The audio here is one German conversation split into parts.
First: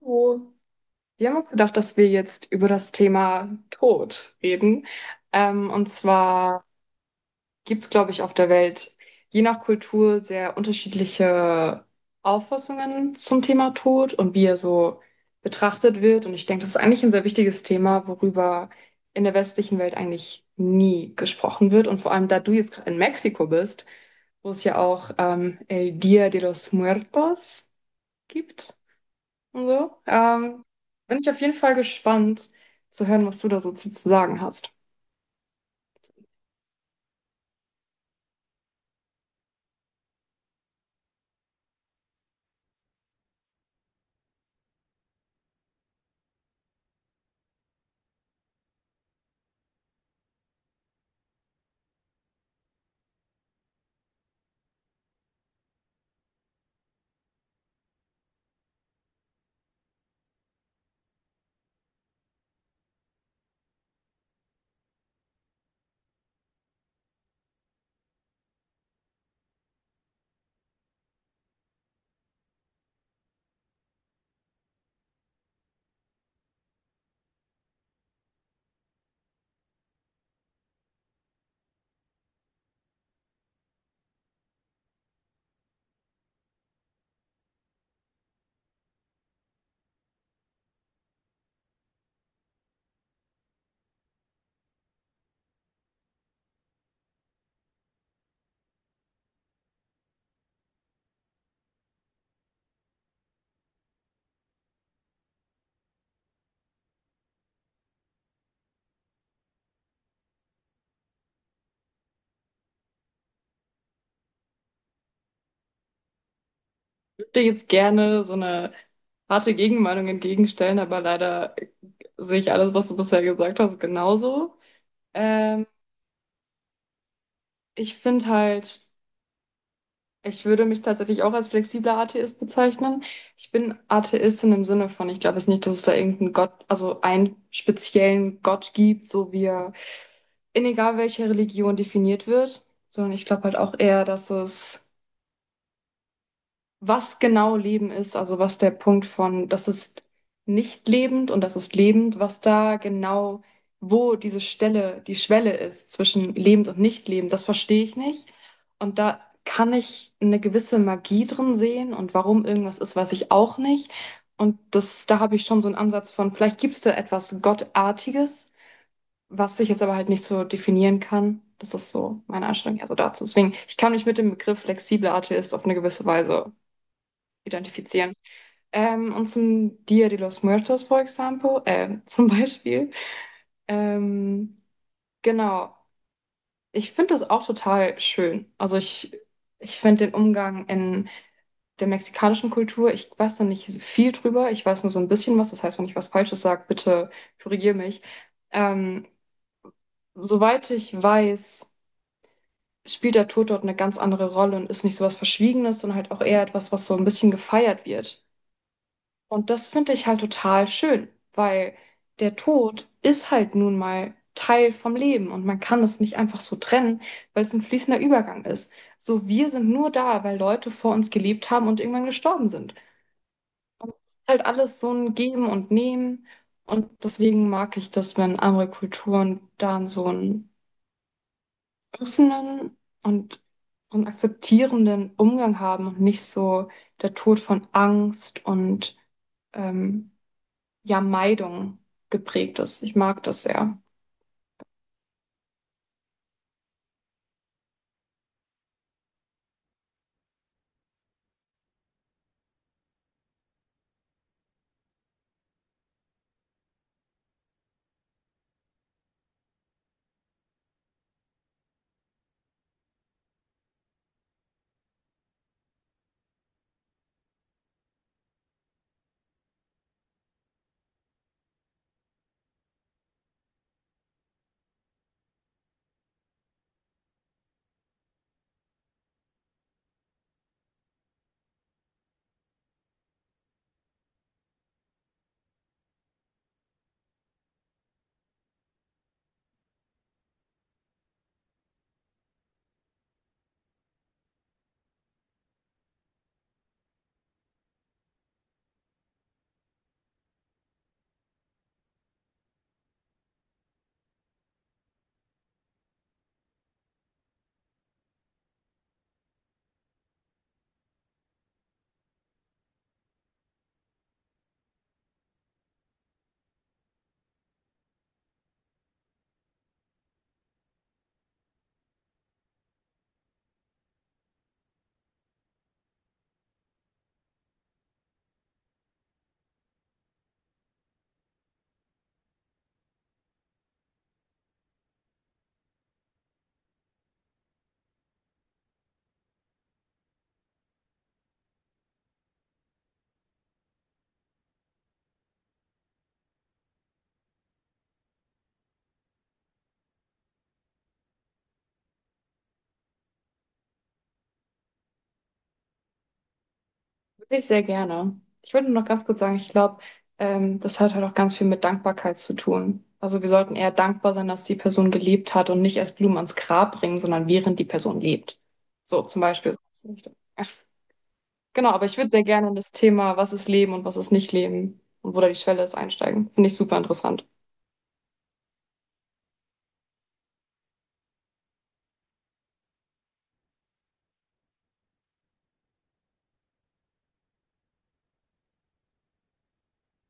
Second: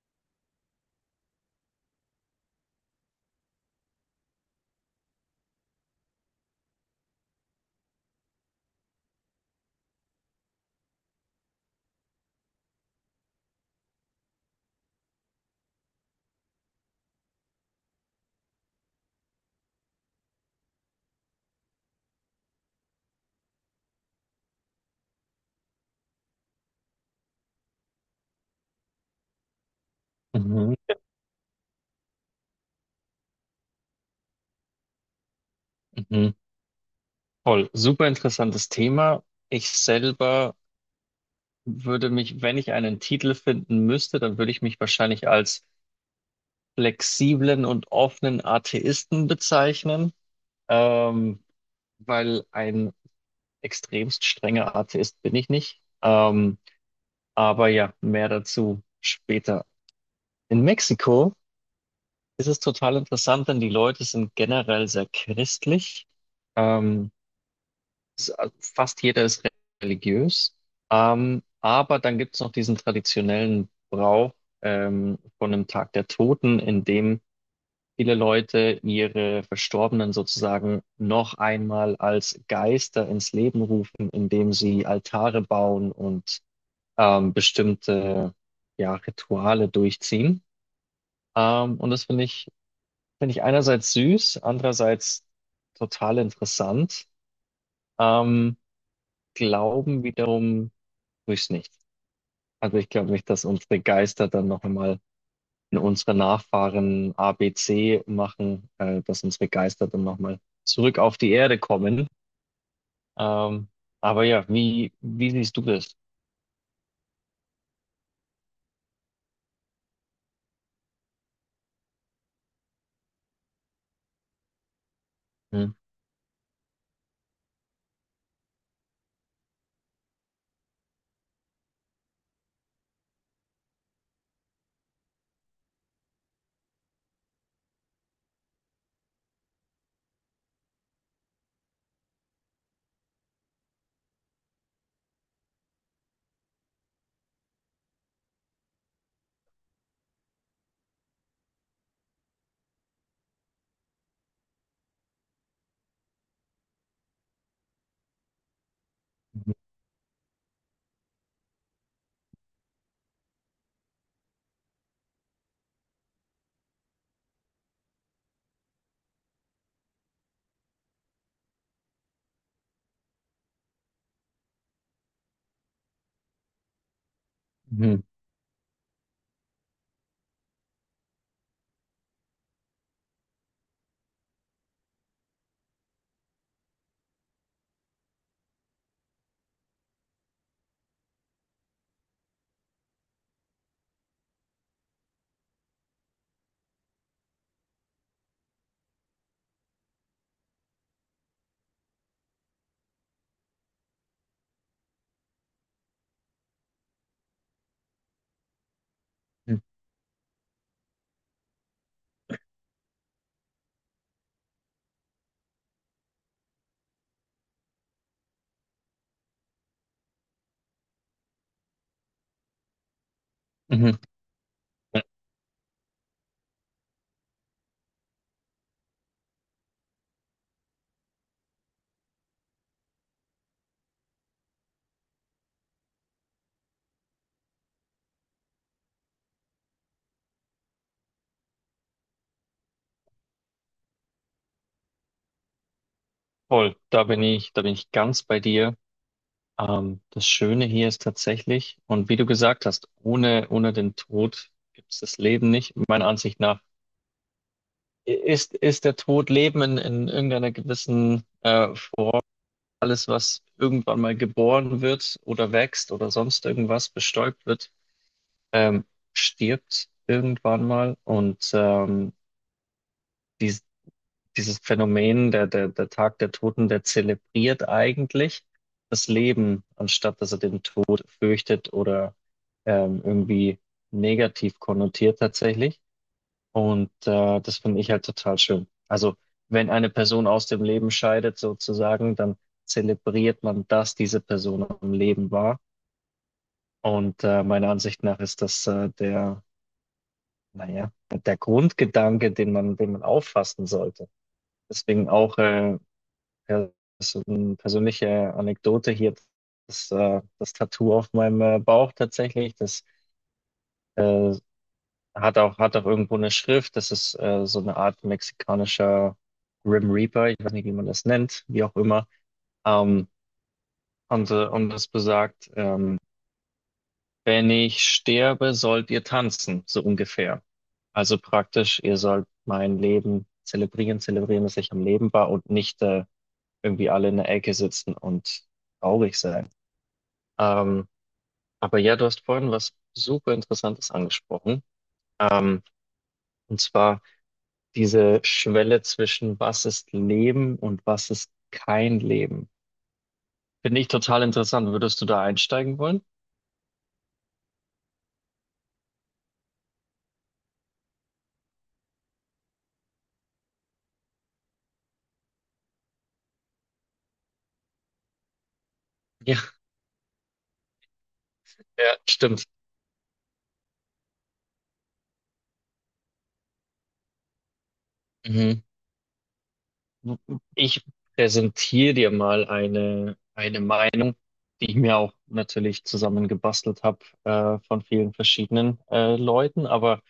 Oh, wir haben uns gedacht, dass wir jetzt über das Thema Tod reden. Und zwar gibt es, glaube ich, auf der Welt je nach Kultur sehr unterschiedliche Auffassungen zum Thema Tod und wie er so betrachtet wird. Und ich denke, das ist eigentlich ein sehr wichtiges Thema, worüber in der westlichen Welt eigentlich nie gesprochen wird. Und vor allem, da du jetzt gerade in Mexiko bist, wo es ja auch El Día de los Muertos gibt und so. Mhm, Bin ich auf jeden Fall gespannt zu hören, was du da so zu sagen hast. mhm. Toll, super interessantes Thema. Ich selber würde mich, wenn ich einen Titel finden müsste, dann würde ich mich wahrscheinlich als flexiblen und offenen Atheisten bezeichnen, ähm, weil ein extremst strenger Atheist bin ich nicht. Aber ja, mehr dazu später. In Mexiko ist es total interessant, denn die Leute sind generell sehr christlich. Ähm, s- Fast jeder ist religiös. Aber dann gibt es noch diesen traditionellen Brauch von einem Tag der Toten, in dem viele Leute ihre Verstorbenen sozusagen noch einmal als Geister ins Leben rufen, indem sie Altare bauen und bestimmte ja, Rituale durchziehen. Und das finde ich einerseits süß, andererseits total interessant. Ähm, Glauben wiederum Grüß nicht. Also ich glaube nicht, dass unsere Geister dann noch einmal in unsere Nachfahren ABC machen, dass unsere Geister dann noch mal zurück auf die Erde kommen. Ähm, aber ja, wie siehst du das? Ich würde dir jetzt gerne so eine harte Gegenmeinung entgegenstellen, aber leider sehe ich alles, was du bisher gesagt hast, genauso. Ähm, Hm. Ich finde halt, ich würde mich tatsächlich auch als flexibler Atheist bezeichnen. Ich bin Atheistin im Sinne von, ich glaube jetzt nicht, dass es da irgendeinen Gott, also einen speziellen Gott gibt, so wie er in egal welcher Religion definiert wird, sondern ich glaube halt auch eher, dass es was genau Leben ist, also was der Punkt von, das ist nicht lebend und das ist lebend, was da genau, wo diese Stelle, die Schwelle ist zwischen lebend und nicht lebend, das verstehe ich nicht. Und da kann ich eine gewisse Magie drin sehen und warum irgendwas ist, weiß ich auch nicht. Und das, da habe ich schon so einen Ansatz von, vielleicht gibt es da etwas Gottartiges, was ich jetzt aber halt nicht so definieren kann. Das ist so meine Einstellung eher so dazu. Deswegen, ich kann mich mit dem Begriff flexibler Atheist auf eine gewisse Weise Mhm. identifizieren. Und zum Dia de los Muertos, for example, zum Beispiel. Ähm, genau. Ich finde das auch total schön. Ich finde den Umgang in der mexikanischen Kultur, ich weiß noch nicht viel drüber, ich weiß nur so ein bisschen was. Das heißt, wenn ich was Falsches sage, bitte korrigier mich. Ähm, Soweit ich weiß, spielt der Tod dort eine ganz andere Rolle und ist nicht so was Verschwiegenes, sondern halt auch eher etwas, was so ein bisschen gefeiert wird. Und Mhm. das finde ich halt total schön, weil der Tod ist halt nun mal Teil vom Leben und man kann es nicht einfach so trennen, weil es ein fließender Übergang ist. So, wir sind nur da, weil Leute vor uns gelebt haben und irgendwann gestorben sind. Und es Mhm. ist halt alles so Ja, ein Geben und Nehmen. Und deswegen mag ich das, wenn andere Kulturen da so einen offenen und so einen akzeptierenden Umgang haben und nicht so der Tod von Angst und ähm, ja, Meidung geprägt ist. Ich mag das sehr. voll, da bin ich ganz bei dir. Das Schöne hier ist tatsächlich, und wie du gesagt hast, ohne den Tod gibt es das Leben nicht. Meiner Ansicht nach ist der Tod Leben in irgendeiner gewissen alles, was irgendwann mal geboren wird oder wächst oder sonst irgendwas bestäubt wird, ähm, stirbt irgendwann mal. Und dies, dieses Phänomen, der Tag der Toten, der zelebriert eigentlich das Leben, anstatt dass er den Tod fürchtet oder irgendwie negativ konnotiert tatsächlich. Und das finde ich halt total schön. Also wenn eine Person aus dem Leben scheidet, sozusagen, dann zelebriert man, dass diese Person am Leben war. Und meiner Ansicht nach ist das naja, der Grundgedanke, den man auffassen sollte. Deswegen auch pers persönliche Anekdote hier, das Tattoo auf meinem Bauch tatsächlich, das äh, hat auch, hat auch irgendwo eine Schrift. Das ist so eine Art mexikanischer Grim Reaper. Ich weiß nicht, wie man das nennt, wie auch immer. Ähm, und, und das besagt, wenn ich sterbe, sollt ihr tanzen, so ungefähr. Also praktisch, ihr sollt mein Leben zelebrieren, zelebrieren, dass ich am Leben war und nicht irgendwie alle in der Ecke sitzen und traurig sein. Ähm, aber ja, du hast vorhin was super Interessantes angesprochen. Ähm, und zwar diese Schwelle zwischen was ist Leben und was ist kein Leben. Finde ich total interessant. Würdest du da einsteigen wollen? Wirklich sehr gerne. Ich würde nur noch ganz kurz sagen, ich glaube, das hat halt auch ganz viel mit Dankbarkeit zu tun. Also wir sollten eher dankbar sein, dass die Person gelebt hat und nicht erst Blumen ans Grab bringen, sondern während die Person lebt. So zum Ja, Beispiel, so in die Richtung. Ja, genau, aber ich ja, würde sehr stimmt. gerne in das Thema, was ist Leben und was ist nicht Leben und wo da die Schwelle ist, einsteigen. Finde ich super interessant. Mhm. Ich präsentiere dir mal eine Meinung, die ich mir auch natürlich zusammengebastelt habe, von vielen verschiedenen, Leuten, aber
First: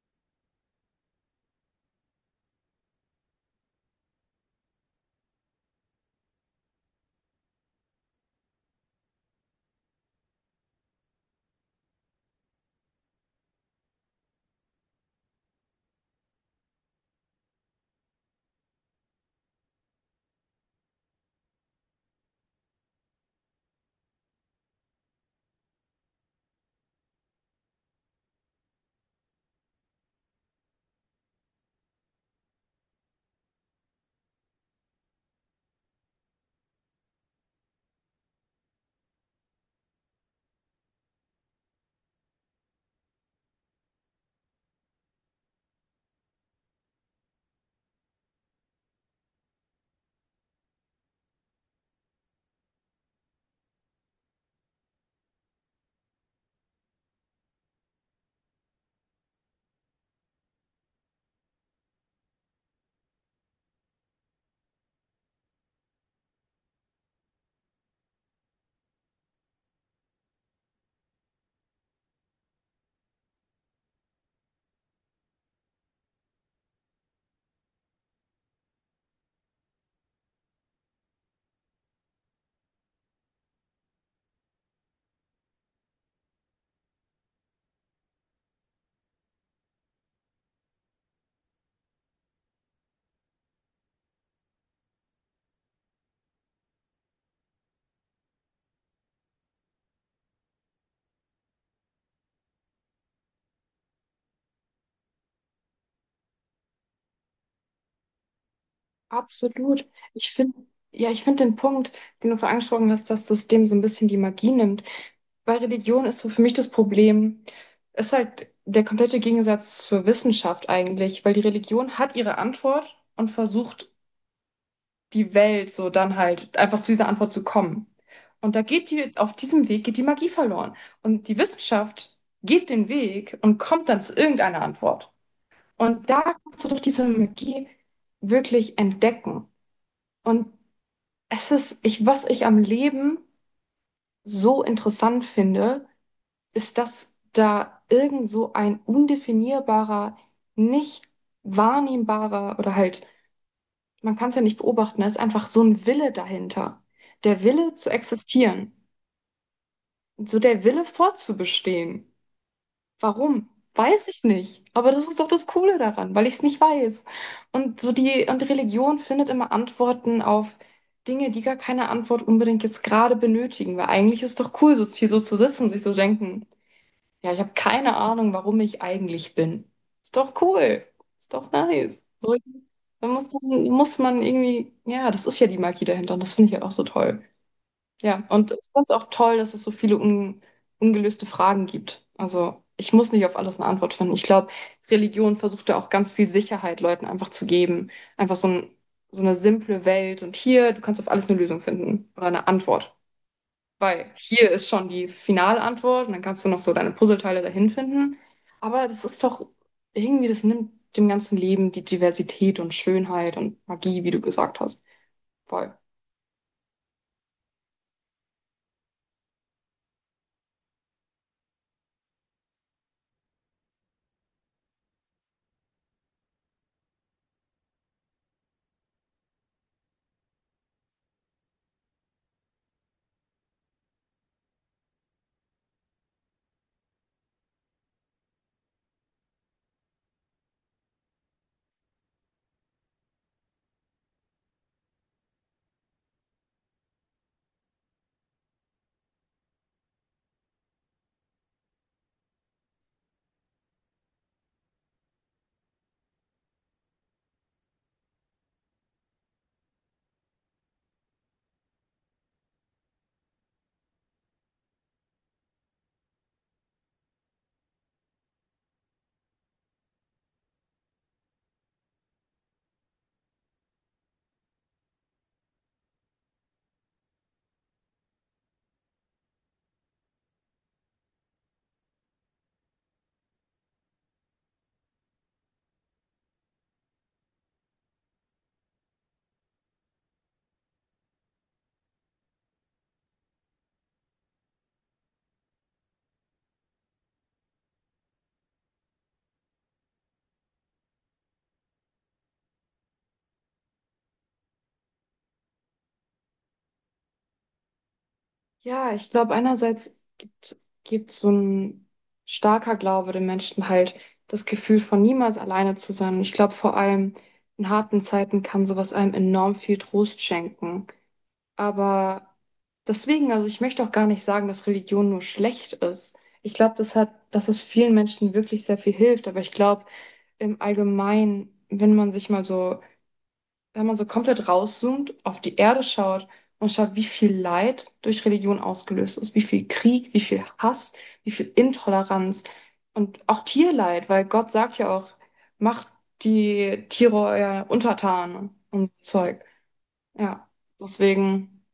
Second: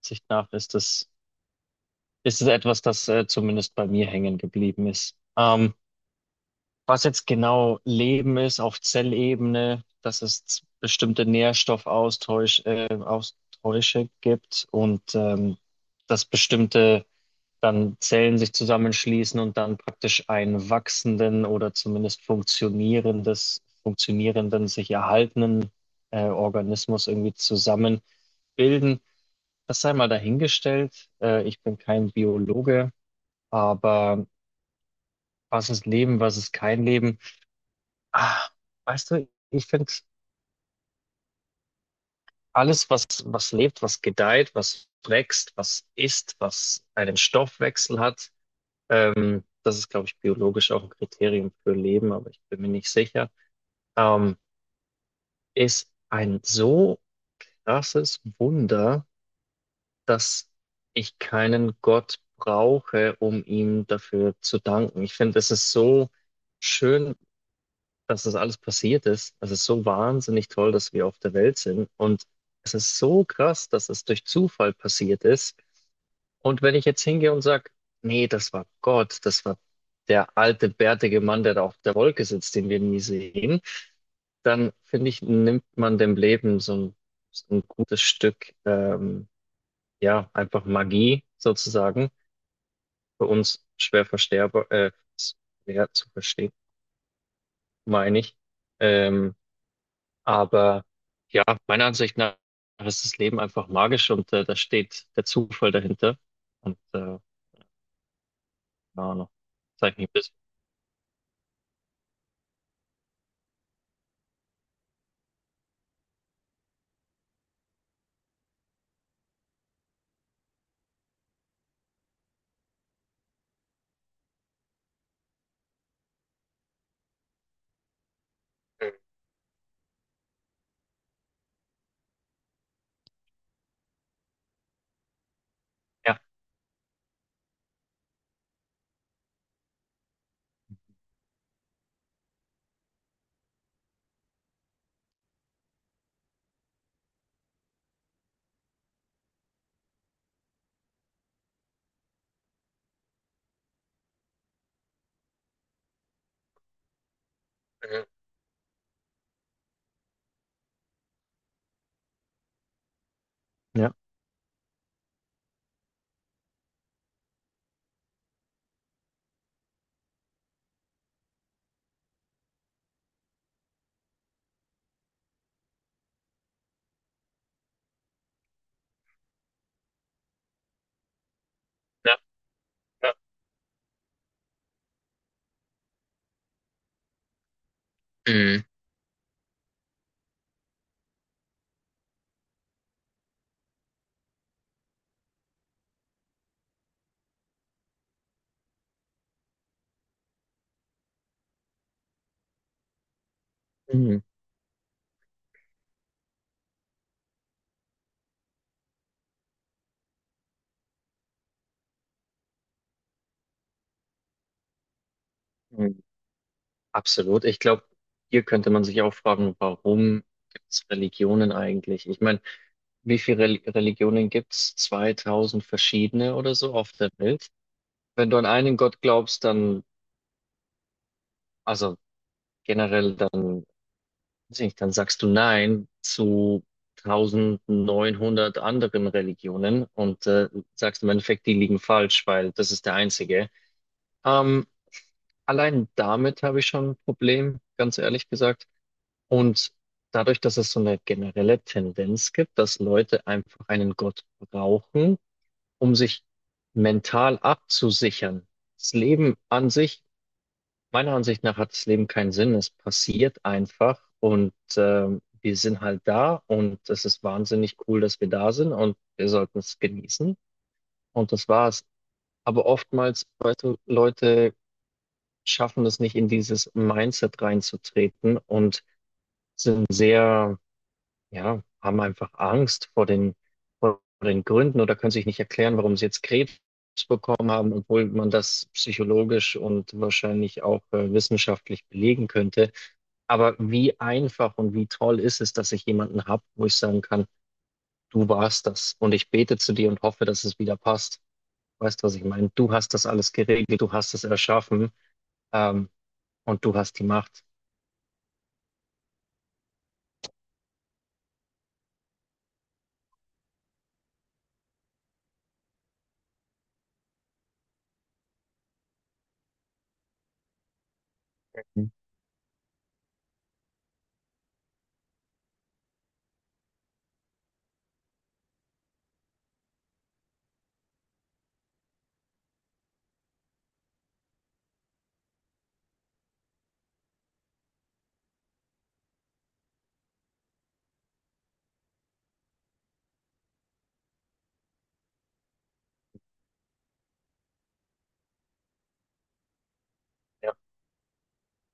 Sicht nach ist es etwas, zumindest bei mir hängen geblieben ist. Was jetzt genau Leben ist auf Zellebene, dass es bestimmte Nährstoffaustausche Austausche gibt und dass bestimmte dann Zellen sich zusammenschließen und dann praktisch einen wachsenden oder zumindest funktionierenden, sich erhaltenen Organismus irgendwie zusammenbilden. Das sei mal dahingestellt. Ich bin kein Biologe, aber was ist Leben, was ist kein Leben? Ah, Weißt du, ich finde alles, was lebt, was gedeiht, was wächst, was isst, was einen Stoffwechsel hat, das ist, glaube ich, biologisch auch ein Kriterium für Leben, aber ich bin mir nicht sicher, ähm, ist ein so krasses Wunder, dass ich keinen Gott brauche, um ihm dafür zu danken. Ich finde, es ist so schön, dass das alles passiert ist. Das ist so wahnsinnig toll, dass wir auf der Welt sind. Und es ist so krass, dass es durch Zufall passiert ist. Und wenn ich jetzt hingehe und sage, nee, das war Gott, das war der alte, bärtige Mann, der da auf der Wolke sitzt, den wir nie sehen, dann finde ich, nimmt man dem Leben so ein gutes Stück, ja, einfach Magie sozusagen, für uns schwer versterber, ja, zu verstehen, meine ich. Ähm, Aber ja, meiner Ansicht nach ist das Leben einfach magisch und da steht der Zufall dahinter. Und keine Ahnung, Absolut. zeigt mich ein Ich bisschen. finde, ja, ich finde den Punkt, den du vorhin angesprochen hast, dass das dem so ein bisschen die Magie nimmt. Bei Religion ist so für mich das Problem, ist halt der komplette Gegensatz zur Wissenschaft eigentlich, weil die Religion hat ihre Antwort und versucht, die Welt so dann halt einfach zu dieser Antwort zu kommen. Und da geht Mhm. die, auf diesem Weg geht die Magie verloren. Und die Wissenschaft geht den Weg und kommt dann zu irgendeiner Antwort. Und Ja, da kannst du durch diese Magie wirklich entdecken. Und es ist, ich, was ich am Leben so interessant finde, ist, dass da irgend so ein undefinierbarer, nicht wahrnehmbarer oder halt, man kann es ja nicht beobachten, da ist einfach so ein Wille dahinter. Der Wille zu mhm. existieren, so der Wille fortzubestehen. Warum? Ja, Weiß ich nicht. Aber das ist doch das Coole daran, weil ich es nicht weiß. Und so die, und die Religion findet immer Antworten auf Dinge, die gar keine Antwort unbedingt jetzt gerade benötigen. Weil eigentlich ist doch cool, so hier so zu sitzen und sich so denken, ja, ich habe keine Ahnung, warum ich eigentlich bin. Ist doch cool. Ist doch nice. ja, So, da ja. Muss man irgendwie, ja, das ist ja die Magie dahinter und das finde ich halt auch so toll. Ja, und Mhm. ich fand es auch toll, dass es so viele un ungelöste Fragen gibt. Also ich muss nicht auf alles eine Antwort finden. Ich glaube, Religion versucht da auch ganz viel Sicherheit Leuten einfach zu geben. Einfach so ein, so eine simple Welt. Und hier, du kannst auf alles eine Lösung finden oder eine Antwort. Weil Mhm. hier ist schon die finale Antwort und dann kannst du noch so deine Puzzleteile dahin finden. Aber das ist doch irgendwie, das nimmt dem ganzen Leben die Diversität und Schönheit und Magie, wie du gesagt hast. Voll. Mhm. Absolut. Ich glaube, hier könnte man sich auch fragen, warum gibt es Religionen eigentlich? Ich meine, wie viele Religionen gibt's? 2000 verschiedene oder so auf der Welt. Wenn du an einen Gott glaubst, also generell, dann deswegen, dann sagst du Nein zu 1900 anderen Religionen und sagst im Endeffekt, die liegen falsch, weil das ist der einzige. Ähm, Allein damit habe ich schon ein Problem, ganz ehrlich gesagt. Und dadurch, dass es so eine generelle Tendenz gibt, dass Leute einfach einen Gott brauchen, um sich mental abzusichern. Das Leben an sich meiner Ansicht nach hat das Leben keinen Sinn. Es passiert einfach und wir sind halt da und es ist wahnsinnig cool, dass wir da sind und wir sollten es genießen und das war's. Aber oftmals, weißt du, Leute schaffen es nicht in dieses Mindset reinzutreten und sind sehr, ja, haben einfach Angst vor vor den Gründen oder können sich nicht erklären, warum sie jetzt Krebs bekommen haben, obwohl man das psychologisch und wahrscheinlich auch wissenschaftlich belegen könnte. Aber wie einfach und wie toll ist es, dass ich jemanden habe, wo ich sagen kann, du warst das und ich bete zu dir und hoffe, dass es wieder passt. Weißt du, was ich meine? Du hast das alles geregelt, du hast es erschaffen, ähm, und du hast die Macht. Ja, ich glaube, gibt so ein starker Glaube den Menschen halt das Gefühl von niemals alleine zu sein. Und ich glaube, vor allem in harten Zeiten kann sowas einem enorm viel Trost schenken. Mhm. Aber deswegen, also ich möchte auch gar nicht sagen, dass Religion nur schlecht ist. Ich glaube, das hat, dass es vielen Menschen wirklich sehr viel hilft. Aber ich glaube, im Allgemeinen, wenn man sich mal so wenn man so komplett rauszoomt, auf die Erde schaut und schaut, wie viel Leid durch Religion ausgelöst ist, wie viel Krieg, wie viel Hass, wie viel Intoleranz und auch Tierleid, weil Gott sagt ja auch, macht die Tiere euer Untertan und so Zeug. Ja, Ja, deswegen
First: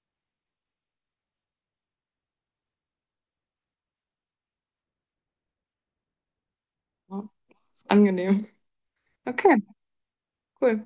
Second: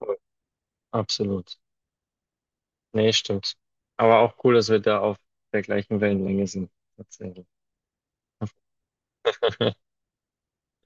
voll. Absolut. Nee, stimmt. Aber auch cool, dass wir da auf der gleichen Wellenlänge sind. ja, Tatsächlich. ist angenehm. Okay, cool.